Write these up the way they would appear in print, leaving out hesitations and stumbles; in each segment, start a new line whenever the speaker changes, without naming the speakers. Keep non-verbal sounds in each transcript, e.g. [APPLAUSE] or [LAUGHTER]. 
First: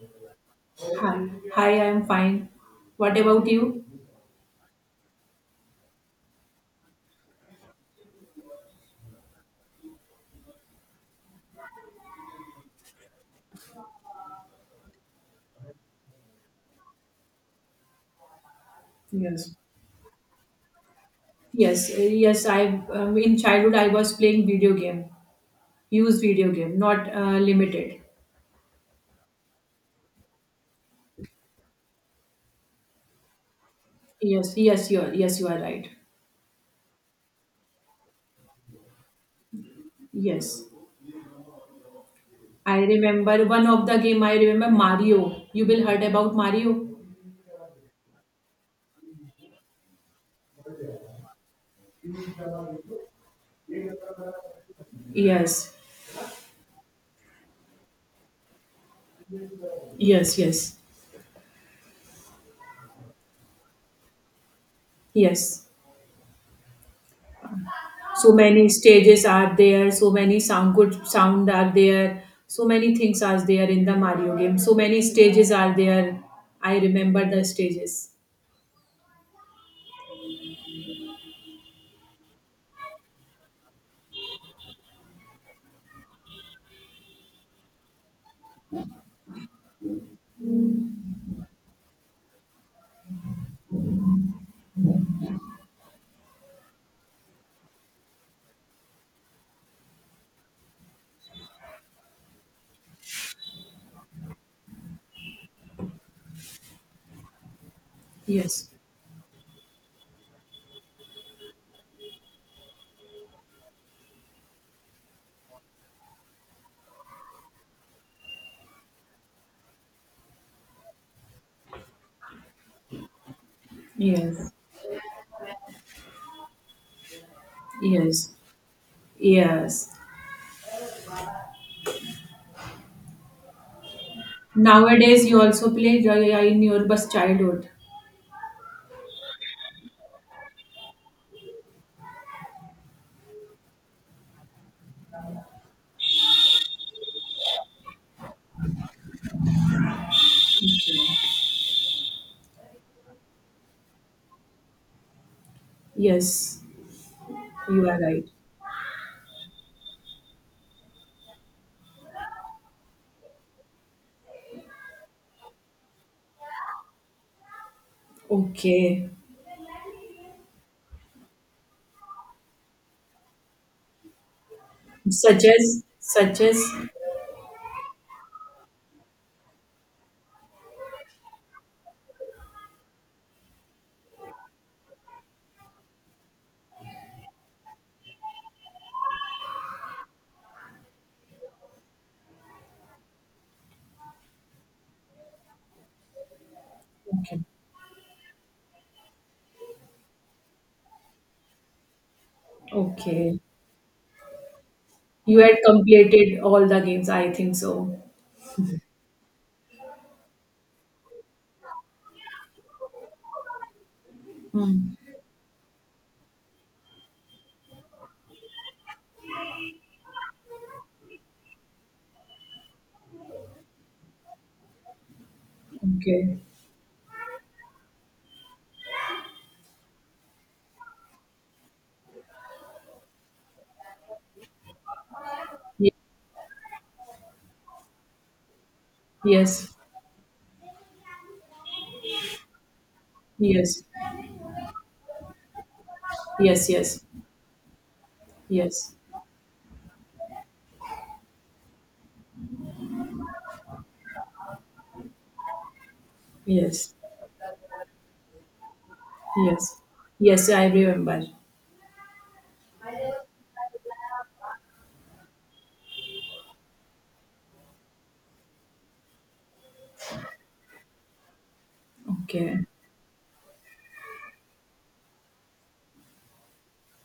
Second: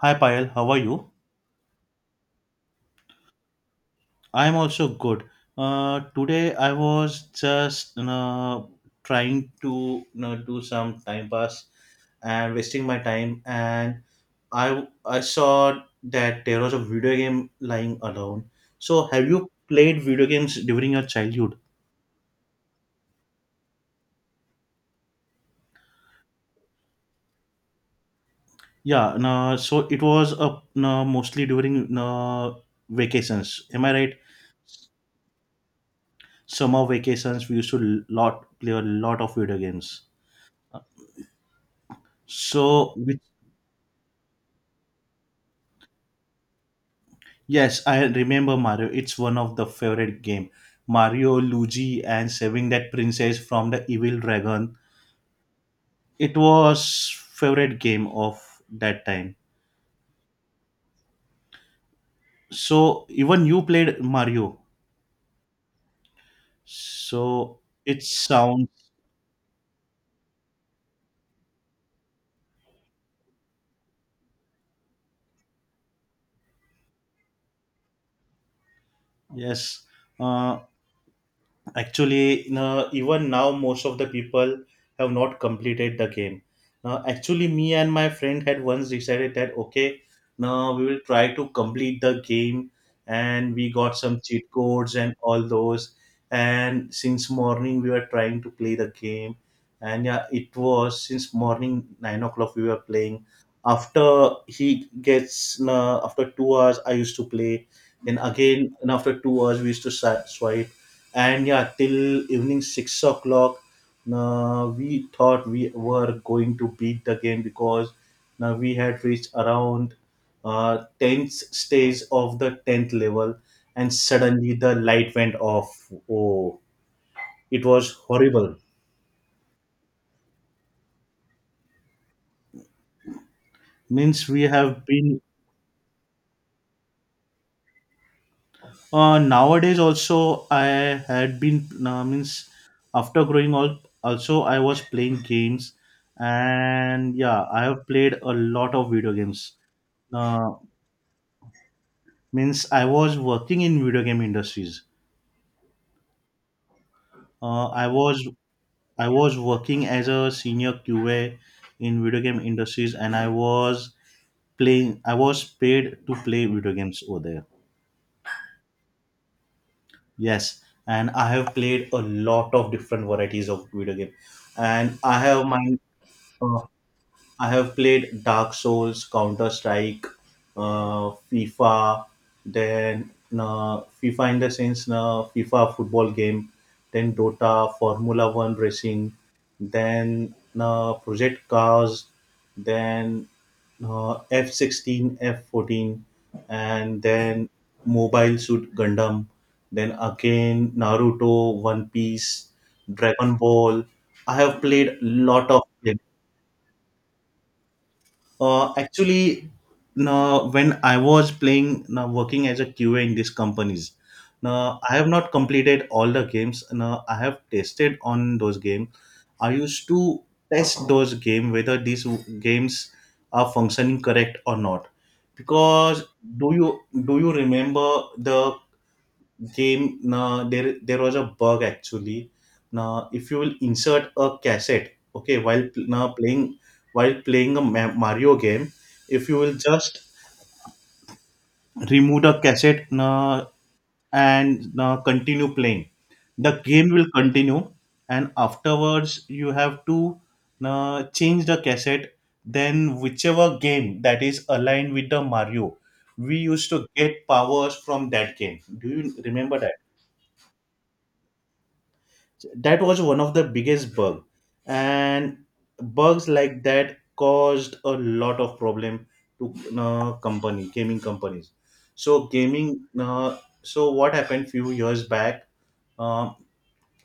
Hi Payal, how are you?
Hi. Hi, I'm fine. What about you?
I'm also good. Today I was just trying to do some time pass and wasting my time, and I saw that there was a video game lying around. So have you
Yes.
played video games during your childhood?
Yes, yes, I in childhood I was playing video game, used video game, not limited.
Yeah, no, so it was a, no, mostly during no, vacations. Am I right?
Yes, yes, you are right.
Summer vacations, we used to lot play a lot of video games.
Yes. I
So, which
remember one of the game I remember Mario. You will heard about Mario?
Yes, I remember Mario. It's one of the favorite game. Mario, Luigi, and saving that princess from the evil dragon.
Yes.
It was favorite game of that time.
Yes, yes.
So even you played Mario.
Yes.
So it
So
sounds
many stages are there, so many sound good sound are there, so many things are there in the Mario game, so many stages are there. I remember the stages.
yes. Uh, Actually no, even now most of the people have not completed the game now actually me and my friend had once decided that okay now we will try to complete the game and we got some cheat codes and all those and since morning we were trying to play the game and yeah it was since morning 9 o'clock we were playing after he gets no, after 2 hours I used to play then
Yes,
again and after 2 hours we used to swipe and yeah till evening 6 o'clock we thought we were going to beat the game because now we had reached around 10th stage of the 10th level and
yes,
suddenly the light went off oh it was
yes,
horrible
yes.
means we have been
Nowadays you also play Jaya in your bus childhood.
nowadays also I had been means after growing up also I was playing games and yeah I have played a lot of video games uh,
Okay.
means I was working in video game industries.
Yes,
Uh, I
you are
was
right.
I was working as a senior QA in video game industries, and I was playing. I was paid to play video games over there.
Okay.
Yes, and I have played a lot of different varieties of video game, and I
such
have my
as such
uh,
as
I have played Dark Souls, Counter Strike, FIFA, then FIFA in the sense FIFA football game, then Dota, Formula One racing, then Project Cars, then F16, F14, and
okay,
then Mobile Suit Gundam, then again Naruto, One Piece, Dragon
okay,
Ball. I have played
you
lot
had
of games.
completed all the games, I think so.
Actually, now when I was playing, now working as a QA in these companies, now I
Hmm.
have not completed all the games. Now I have tested on those games. I used to test those game whether these games are functioning correct or not. Because
Okay.
do you remember the game there was a bug actually now if you will insert a cassette okay while now playing while playing a mario game if you will
Yes,
just remove the cassette now
yes,
and now continue playing the
yes,
game
yes,
will continue and
yes,
afterwards you have to now change the cassette then whichever game that is aligned with the mario we used to
yes,
get powers from that game do you remember that
yes, yes, I remember.
that was one of the biggest bug and bugs like that caused a lot of problem to company gaming companies so
Okay,
gaming so what happened few years back um,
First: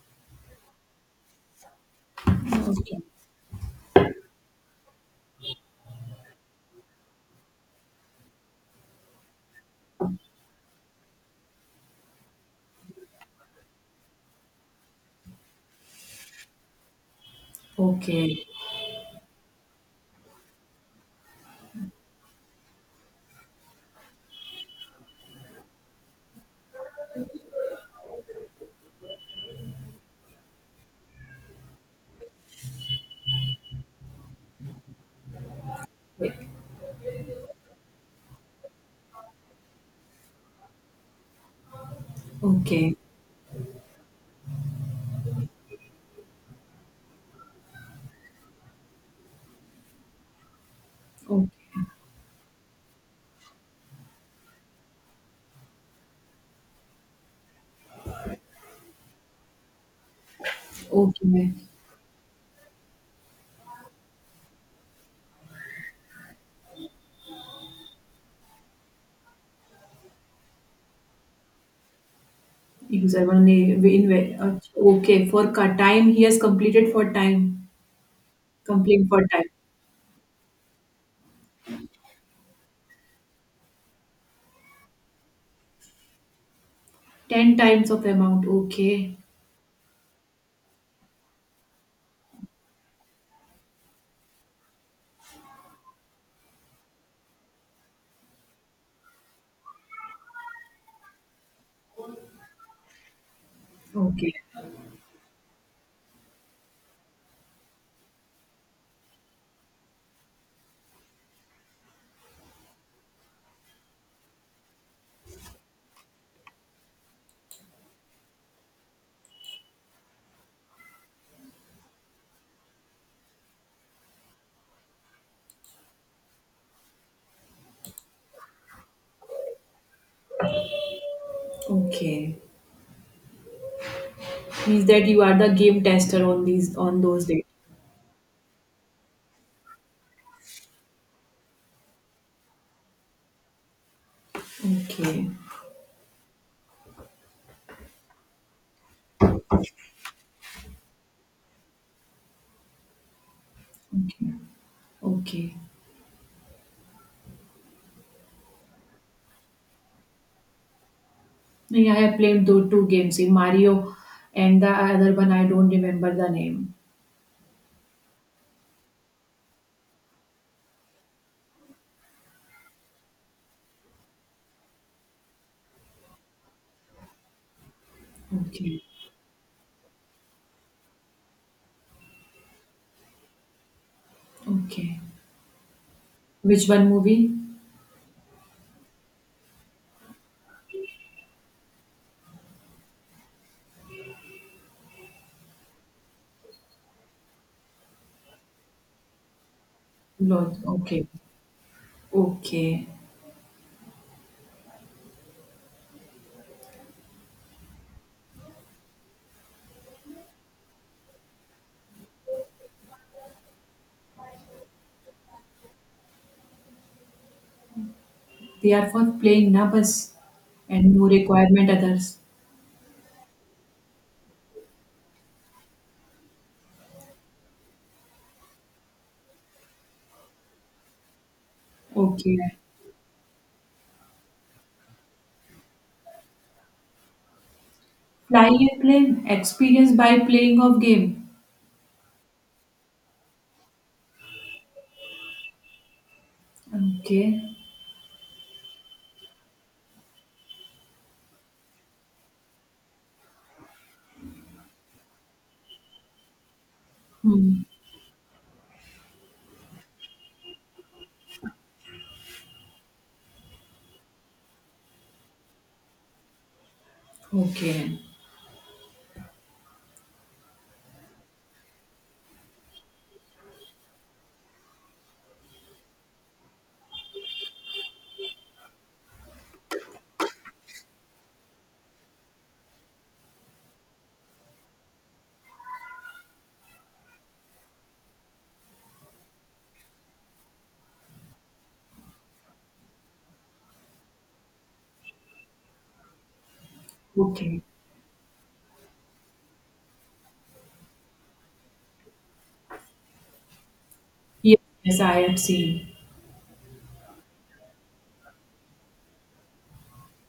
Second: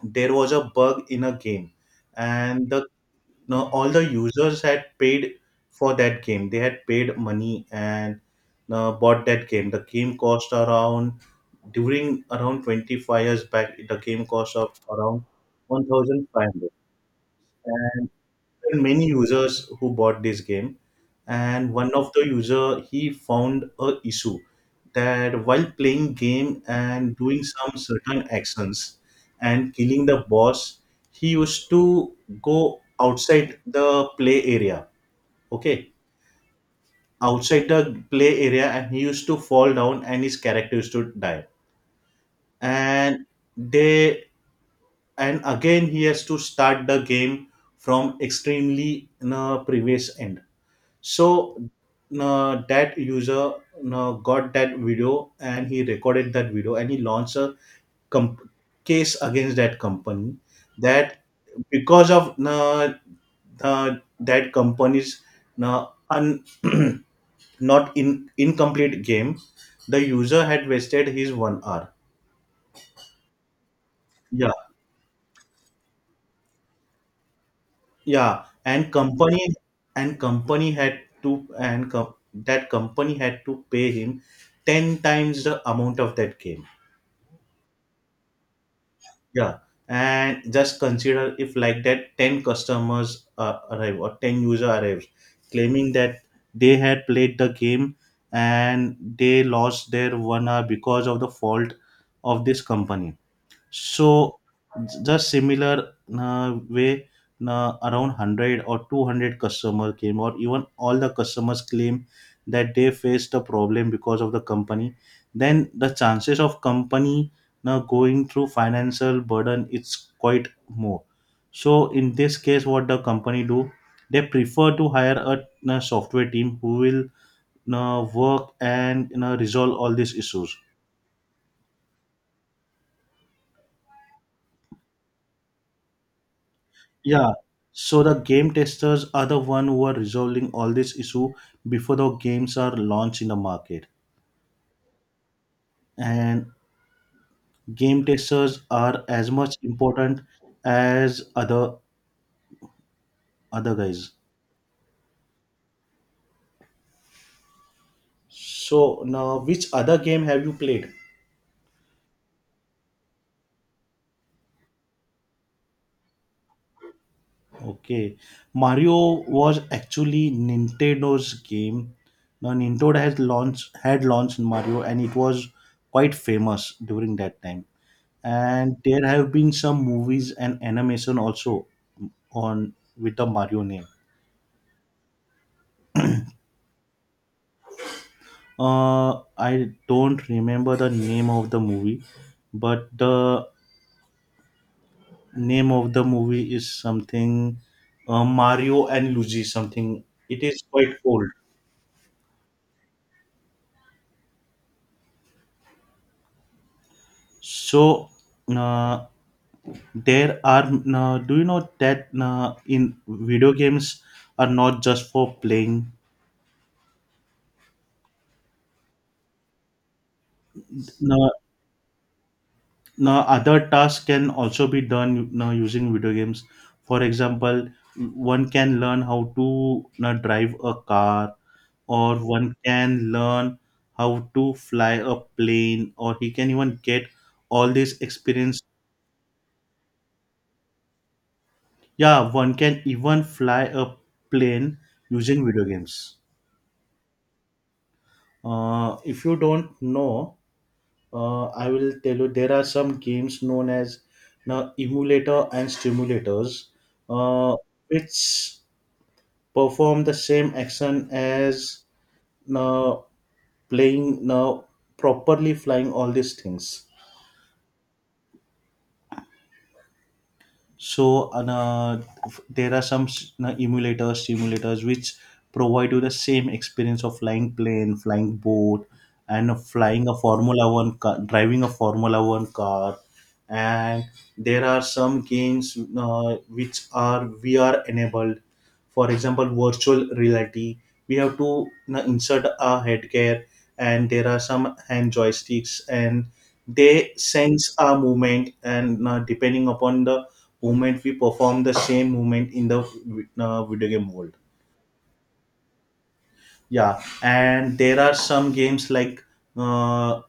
there was a bug in a game and the
okay,
now all the users had paid for that game. They had paid money and bought that game. The game cost around during around 25 years back. The game cost of around 1,500
okay,
there are many users who bought this game and one of the user he found a issue that while playing game and doing some certain actions and killing the boss he used to go outside the play area okay
okay,
outside the play area and he used to fall down and his character used to die
okay,
and they and again he has to start the game from extremely previous end
okay,
so that user got that video and he recorded that video and he launched a comp- case against that company that
okay.
because of that company's uh, un- [CLEARS THROAT] not in incomplete game the user had wasted his 1 hour
Exactly.
yeah
Okay, for time, he has completed for time,
yeah
complete for time.
and company had to and that company had to pay him 10 times the amount of that game.
10 times of amount. Okay,
Yeah, and just consider if like that 10 customers arrive or 10 user arrives claiming that they had played the game and they lost their 1 hour because of the fault of this company
okay,
so just similar way, around 100 or 200 customer came, or even all the customers claim that they faced a problem because of the company. Then the chances of company now going through financial burden it's quite more. So in this case, what the company do? They prefer to hire a, software team who will work and resolve all these issues.
okay. Means that you are the game tester on these on those
Yeah.
days.
So the game testers are the one who are resolving all this issue before the games are launched in the market.
Okay,
And game testers are as much important as other guys.
okay, okay.
So now which other game have you played?
Yeah, I have played those two games, Mario, and the other one, I don't remember the name.
Okay. Mario was actually Nintendo's game. Now Nintendo has launched had launched Mario and it was quite famous during that time, and
Okay.
there have been some movies and animation also on with the mario name.
Okay. Which one movie?
I don't remember the name of the movie but the name of the movie is something mario and luigi something. It
Lord.
is quite
Okay.
old.
Okay.
So uh, there are do you know that in video games are not just for playing.
They are for playing na bus, and no
No,
requirement others.
now, other tasks can also be done now using video games. For example, one can learn how to now drive a car, or
Okay.
one can learn how to fly a plane, or he can even get all this
Fly
experience.
a plane, experience by playing of game.
Yeah, one can even fly a plane using video games.
Okay.
If you don't know, I will tell you there are some games known as now emulator and stimulators, uh,
Hmm.
which perform the same action as now playing now properly flying all these things.
Okay.
So there are some emulators simulators which provide you the same experience of flying plane flying boat and of flying a formula one car driving a formula one car and there are some games which are vr enabled for example virtual reality we have to you insert a headgear and there are some hand joysticks and they
Okay.
sense our movement and depending upon the movement we perform the same movement in the video game world.
Yes, yes, I have seen.
Yeah and there are some games like uh,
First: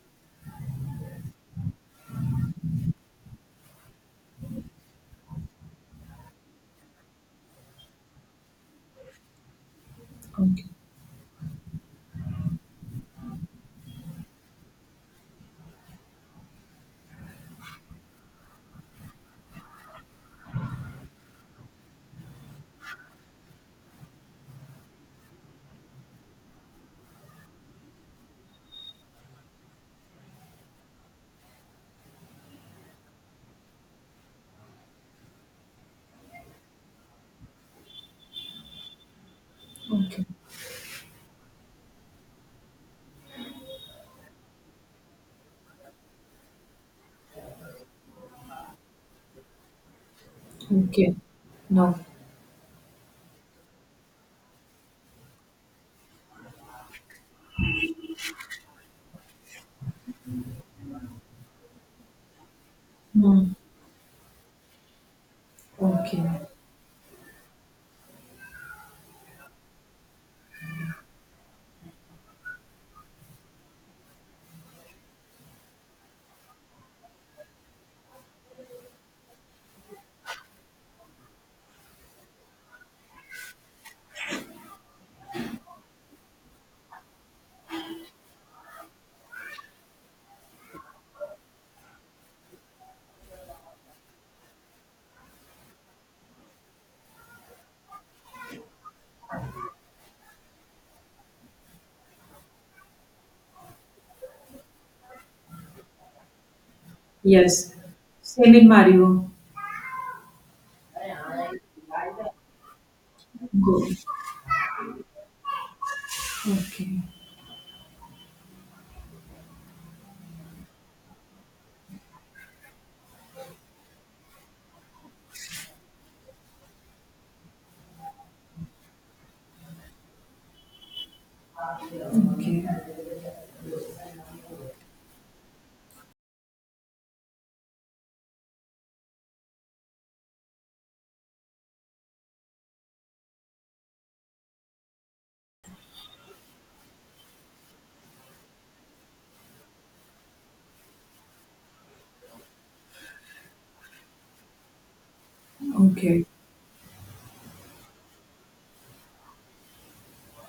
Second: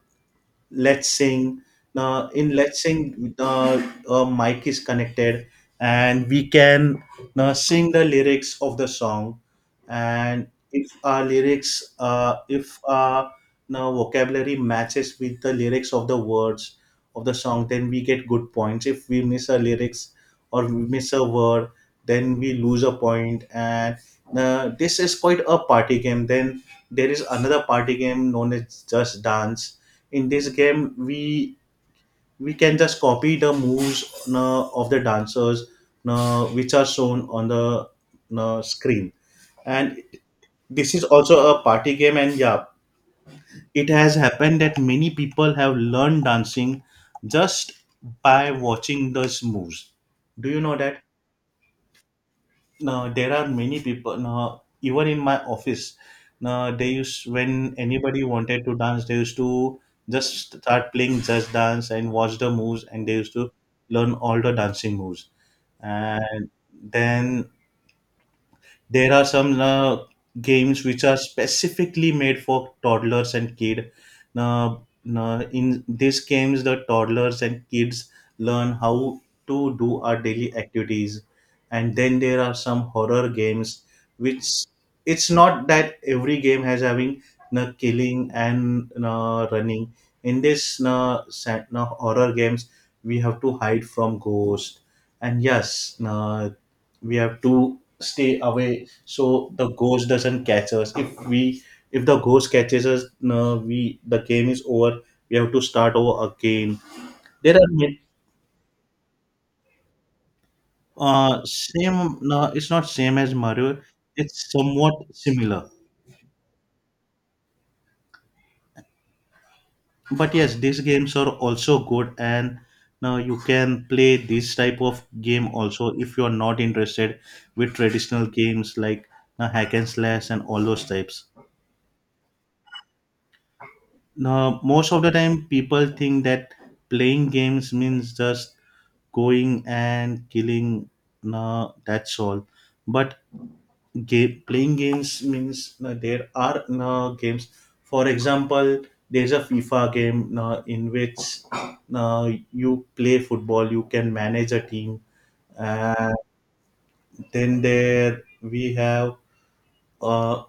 let's sing uh, in let's sing uh, mic is connected and we can sing the lyrics of the song and
Okay.
if our lyrics if our now vocabulary matches with the lyrics of the words of the song then we get good points if we miss a lyrics or we miss a word then we lose a point and this is quite a party game. Then there is another party game known as Just Dance. In this game, we can just copy the moves of the dancers which are shown on the screen. And
Okay.
this is also a party game. And yeah, it has happened that many people have learned dancing just by watching those moves. Do you know that?
Okay. No.
Now there are many people now even in my office now they used when anybody wanted to dance they used to just start playing just dance and watch the moves and they used to
Hmm.
learn all the dancing moves
Okay.
and then there are some games which are specifically made for toddlers and kid. Uh, in these games, the toddlers and kids learn how to do our daily activities. And then there are some horror games which it's not that every game has having killing and running. In this horror games, we have to hide from ghosts and yes we have to stay away so the ghost doesn't catch us if we if the ghost catches us no, we the game is over we have to start over again there are
Yes. Same in Mario.
same no it's not same as mario
Go.
it's somewhat similar
Okay.
but yes these games are also good and now you can play this type of game also if you are not interested with traditional games like hack and slash and all those types.
Okay.
Now, most of the time, people think that playing games means just going and killing. No, that's all. But game, playing games means no, there are no games. For example, there's a FIFA game no, in which no, you play football. You can manage a team. And
Okay.
then there we have uh,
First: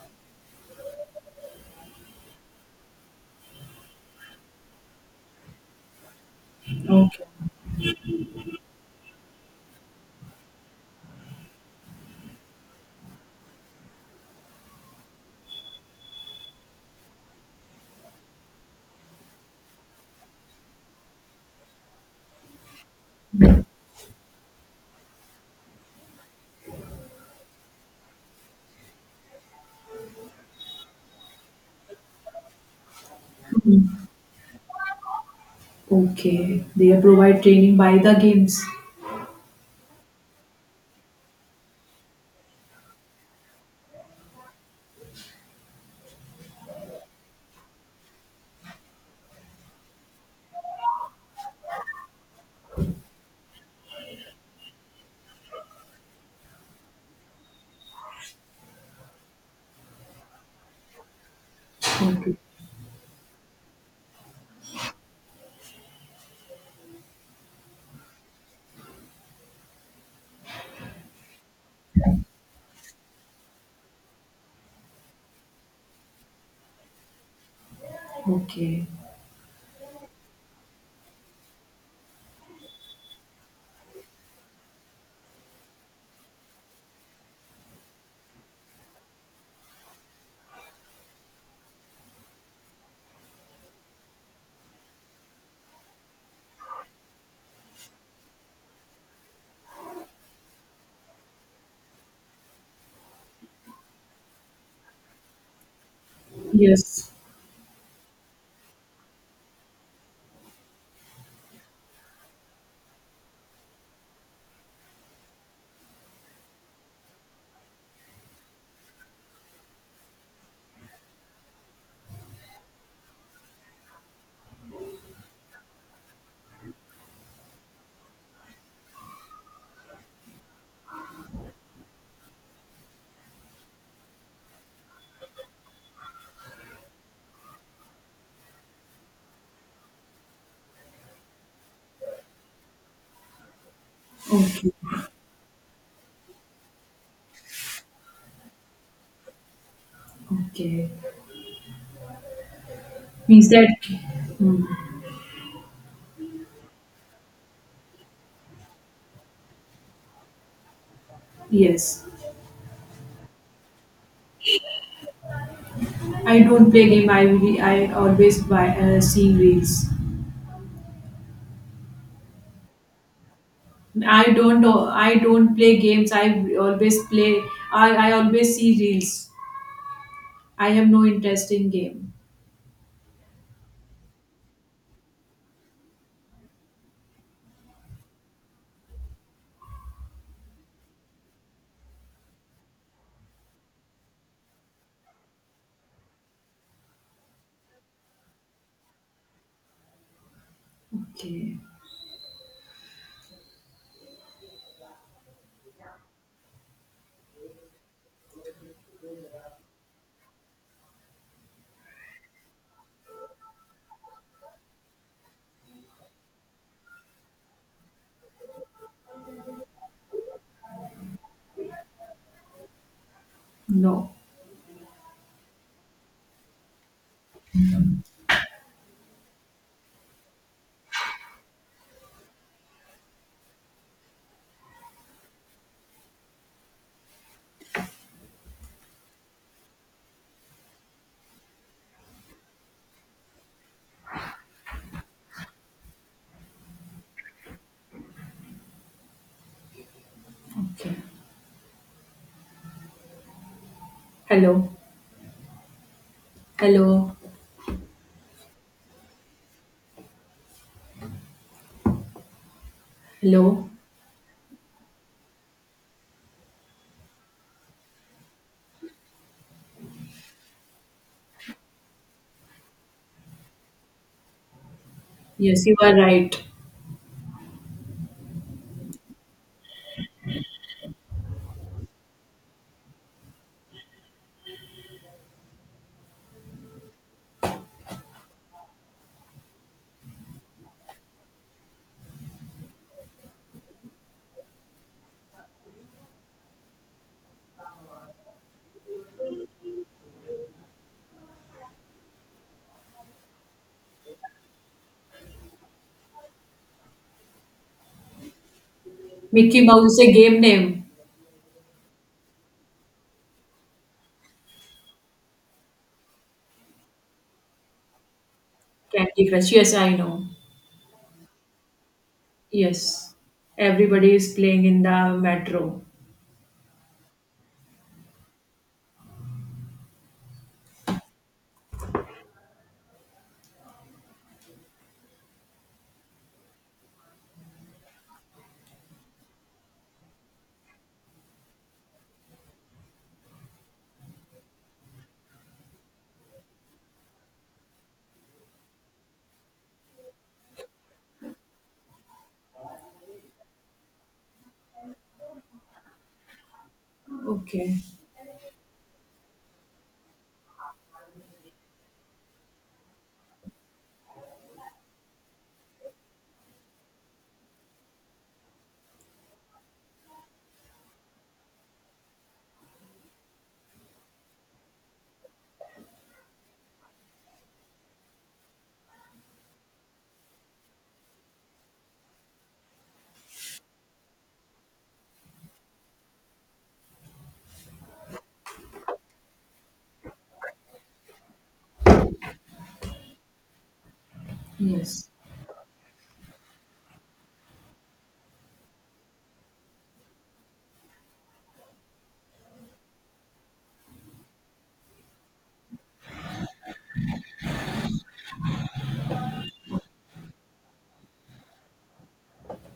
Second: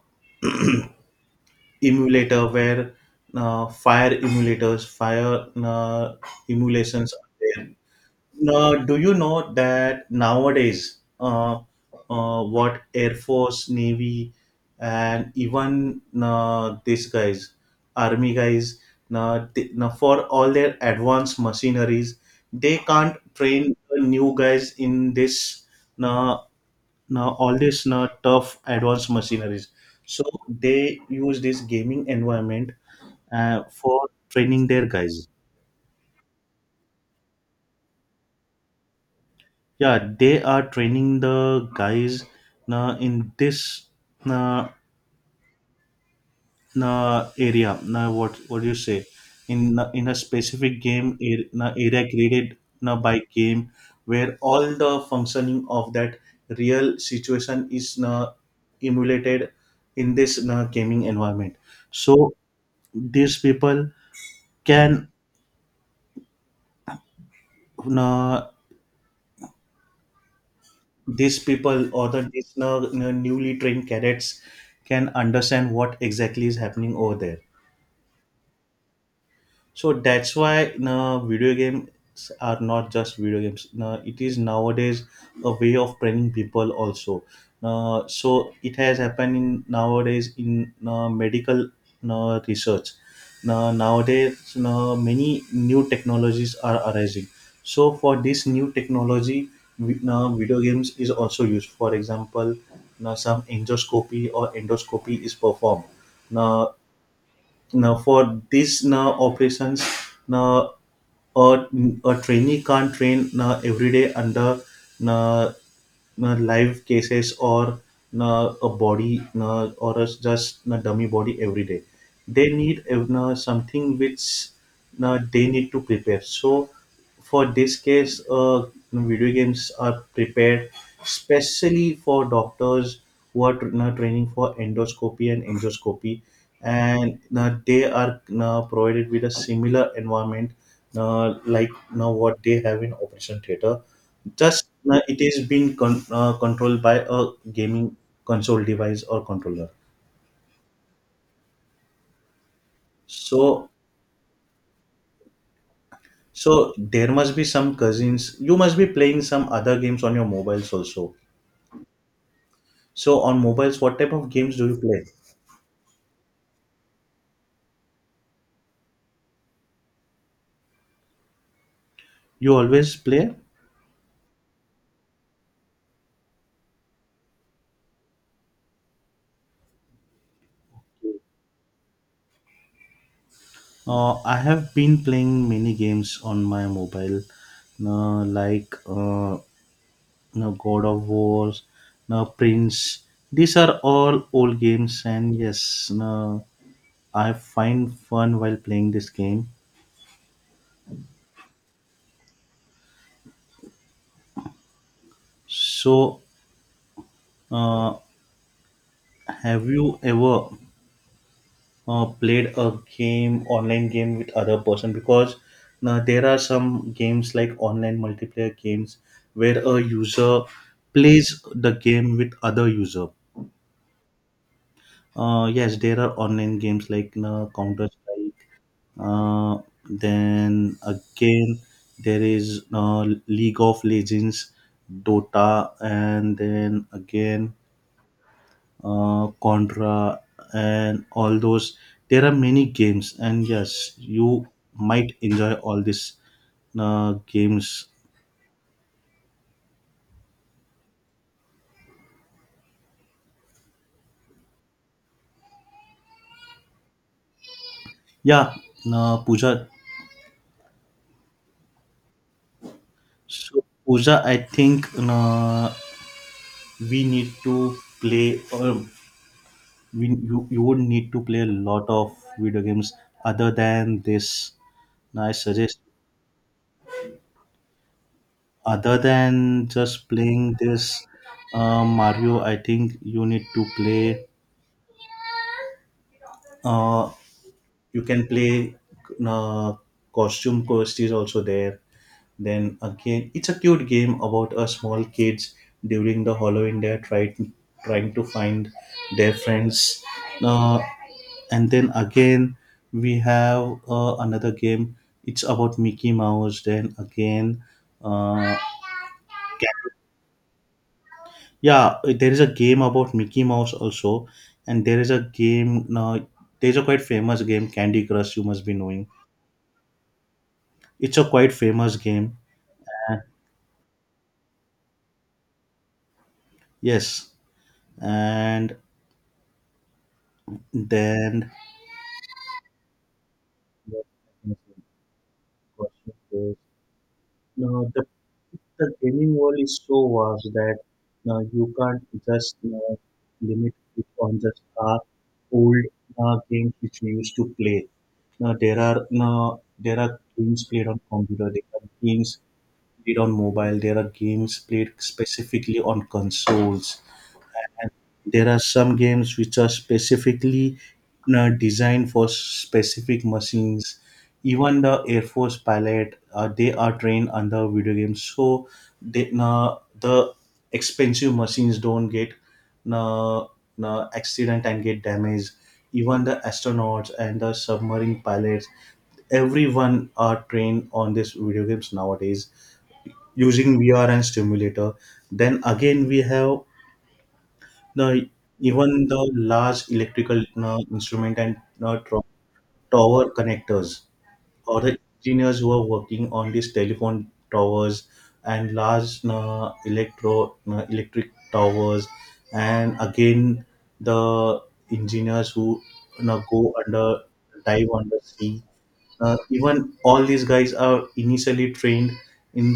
emulator where fire emulators, fire emulations
Okay.
are there. Now, do you know that nowadays, what Air Force, Navy, and even these guys, Army guys, now, now for all their advanced machineries, they can't train the new guys in this. Now, now all these now tough advanced machineries, so they use this gaming environment for training their guys.
Okay. They provide training by the games.
Yeah, they are training the guys now in this uh, area. Now, what do you say, in a specific game area created now by game, where all the functioning of that real situation is now emulated in this na gaming environment. So
Okay.
these people can, uh, these people or these, newly trained cadets can understand what exactly is happening over there.
Okay.
So that's why no, video games are not just video games. No, it is nowadays a way of training people also. No, so it has happened in nowadays in no, medical no, research. No, nowadays no, many new technologies are arising. So for this new technology, no, video games is also used. For example, no, some endoscopy or endoscopy is performed. Now,
Yes.
now for this now operations, now a, a trainee can't train now every day under now live cases or a body or a, just a dummy body every day. They need something which they need to prepare. So for this case, video games are prepared specially for doctors who are training for endoscopy and angioscopy, and they are provided with a similar environment like what they have in operation theater. Just
Okay.
it is being controlled by a gaming console device or controller.
Okay. Means that.
So
Hmm.
so there must be some cousins. You must be playing some other games on your mobiles also.
Yes.
So on mobiles, what type of games do you play?
I don't play game. I really, I always buy see reels.
You always play.
I don't. I don't play games. I always play. I always see reels. I have no interest in game.
I have been playing many games on my mobile, like god of wars, prince. These are all old games, and yes no, I find fun while playing this game.
Okay.
So, uh, have you ever played a game, online game, with other person? Because there are some games like online multiplayer games where a user plays the game with other user.
No.
Yes, there are online games like Counter Strike. Uh, then again, there is League of Legends, Dota, and then again Contra, and all those. There are many games, and yes, you might enjoy all these games.
Okay. Hello, hello,
Yeah, Pooja. So,
hello.
Pooja, I think we need to play, or you would need to play a lot of video games other than this. Now, I
Yes, you
suggest
are right.
other than just playing this Mario, I think you need to play, uh, you can play, uh, costume quest is also there. Then again, it's a cute game about a small kids during the halloween. They're trying, trying to find their friends. Uh, and then again we have another game. It's about mickey mouse. Then again, uh,
Mickey Mouse is a game name.
yeah, there is a game about Mickey Mouse also, and there is a game. There's a quite famous game, Candy Crush. You must be knowing.
Candy Crush. Yes, I know.
It's a quite famous game.
Yes. Everybody is playing in the metro.
Yes, and then now the, the gaming world is so vast that you can't just limit it on just our old games which we used to play. Now there are, now there are games played on computer. There are games played on mobile. There are games played specifically on consoles.
Okay.
And there are some games which are specifically designed for specific machines. Even the Air Force pilot, they are trained under video games. So they, the expensive machines don't get accident and get damaged. Even the astronauts and the submarine pilots, everyone are trained on these video games nowadays using VR and stimulator. Then again, we have the, even the large electrical instrument and uh, tro- tower connectors, or the
Yes.
engineers who are working on these telephone towers and large electro electric towers, and again the engineers who, you know, go under, dive under sea, even all these guys are initially trained in,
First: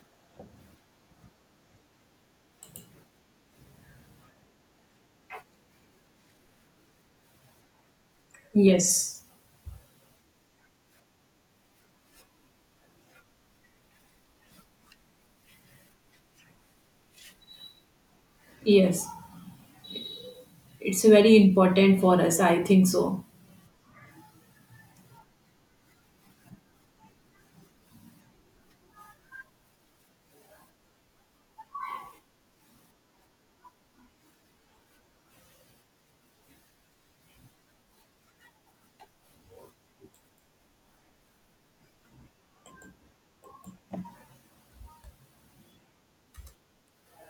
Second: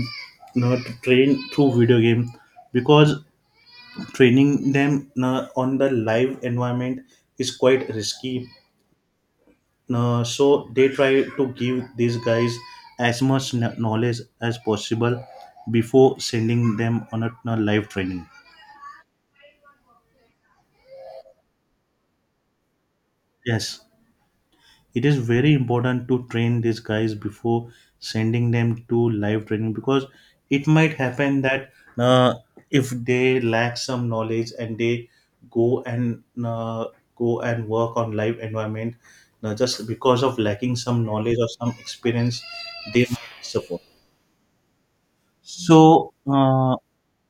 you know, to train through video game, because training them, you know, on the live environment is quite risky.
Yes.
Uh, so they try to give these guys as much knowledge as possible before sending them on a live training.
Yes. It's very important for us. I think so.
Yes, it is very important to train these guys before sending them to live training, because it might happen that uh, if they lack some knowledge and they go and go and work on live environment, just because of lacking some knowledge or some experience, they might suffer. So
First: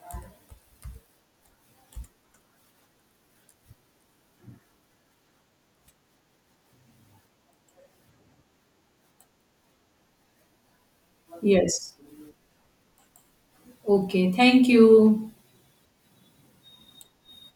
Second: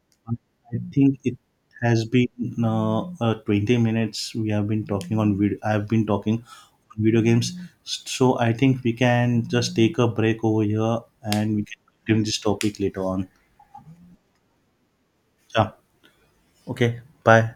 I think it has been 20 minutes we have been talking on video games. So I think we can just take a break over here, and we can
Yes.
continue this topic later on.
Okay. Thank you.
Yeah. Okay. Bye.